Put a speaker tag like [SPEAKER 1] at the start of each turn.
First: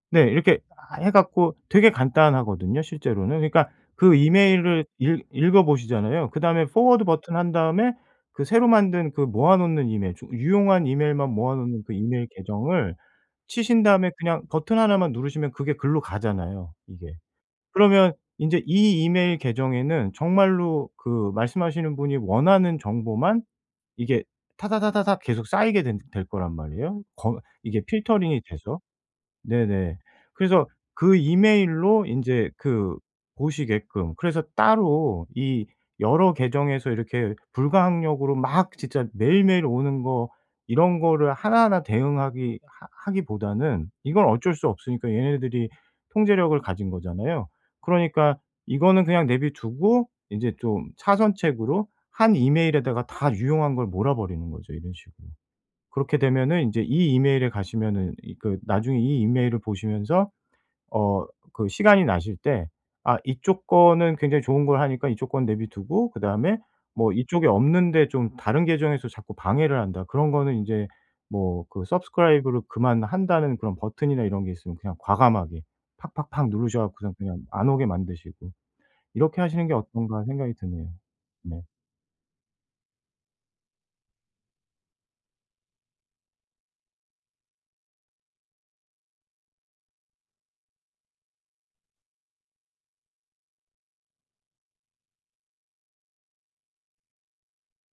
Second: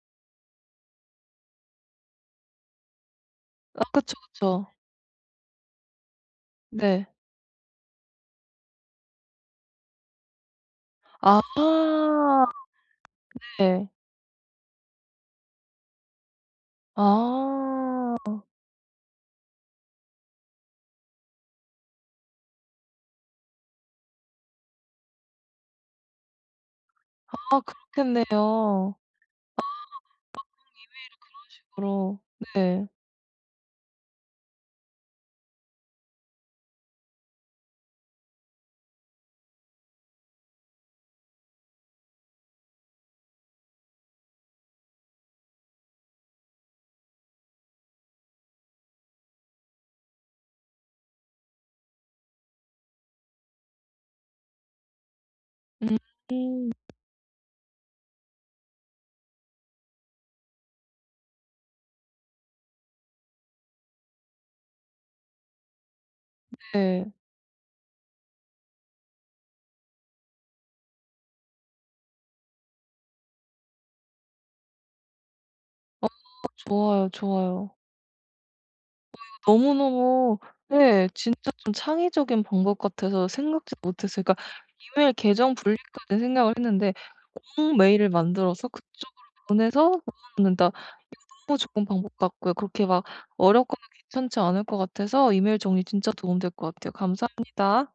[SPEAKER 1] 네 이렇게 하 해 갖고 되게 간단하거든요 실제로는. 그러니까
[SPEAKER 2] 아
[SPEAKER 1] 그
[SPEAKER 2] 그쵸, 그쵸.
[SPEAKER 1] 이메일을 읽 읽어보시잖아요. 그다음에 Forward
[SPEAKER 2] 네.
[SPEAKER 1] 버튼 한 다음에 그 새로 만든 그 모아 놓는 이메일 쪽 유용한 이메일만
[SPEAKER 2] 아.
[SPEAKER 1] 모아 놓은 그 이메일 계정을 치신
[SPEAKER 2] 네.
[SPEAKER 1] 다음에 그냥 버튼 하나만 누르시면 그게 글로 가잖아요 이게. 그러면
[SPEAKER 2] 아.
[SPEAKER 1] 인제 이 이메일 계정에는 정말로 그 말씀하시는 분이 원하는 정보만 이게 타다다다닥 계속 쌓이게 된 될 거란 말이에요 거
[SPEAKER 2] 아 그렇겠네요. 아
[SPEAKER 1] 이게
[SPEAKER 2] 보통
[SPEAKER 1] 필터링이 돼서.
[SPEAKER 2] 이메일을
[SPEAKER 1] 네네. 그래서 그 이메일로
[SPEAKER 2] 그런 식으로
[SPEAKER 1] 인제
[SPEAKER 2] 네.
[SPEAKER 1] 그 보시게끔. 그래서 따로 이 여러 계정에서 이렇게 불가항력으로 막 진짜 매일매일 오는 거 이런 거를 하나하나 대응하기 하 하기보다는 이건 어쩔 수 없으니까 얘네들이 통제력을 가진 거잖아요. 그러니까 이거는 그냥 내비두고 인제 좀 차선책으로 한 이메일에다가 다 유용한 걸 몰아버리는 거죠 이런 식으로. 그렇게 되면은
[SPEAKER 2] 음.
[SPEAKER 1] 인제 이 이메일에 가시면은 이 그 나중에 이 이메일을 보시면서 어 그 시간이 나실 때 아 이쪽 거는 굉장히 좋은 걸 하니까 이쪽 거 내버려두고 그다음에
[SPEAKER 2] 네.
[SPEAKER 1] 뭐 이쪽에 없는데 좀 다른 계정에서 자꾸 방해를 한다. 그런 거는 인제 뭐 그 Subscribe를 그만한다는 그런 버튼이나 이런 게 있으면 그냥 과감하게
[SPEAKER 2] 아
[SPEAKER 1] 팍팍팍 누르셔
[SPEAKER 2] 좋아요,
[SPEAKER 1] 갖고서 그냥, 그냥 안
[SPEAKER 2] 좋아요.
[SPEAKER 1] 오게 만드시고
[SPEAKER 2] 어 이거
[SPEAKER 1] 이렇게 하시는 게 어떤가
[SPEAKER 2] 너무너무
[SPEAKER 1] 생각이 드네요.
[SPEAKER 2] 네 진짜
[SPEAKER 1] 네.
[SPEAKER 2] 좀 창의적인 방법 같아서 생각지도 못했어요. 그러니까 이메일 계정 분리까지 생각을 했는데 업무 메일을 만들어서 그쪽으로 보내서 넣어 놓는다. 이거 너무 좋은 방법 같고요. 그렇게 막 어렵거나 괜찮지 않을 것 같아서 이메일 정리 진짜 도움이 될 것 같아요. 감사합니다.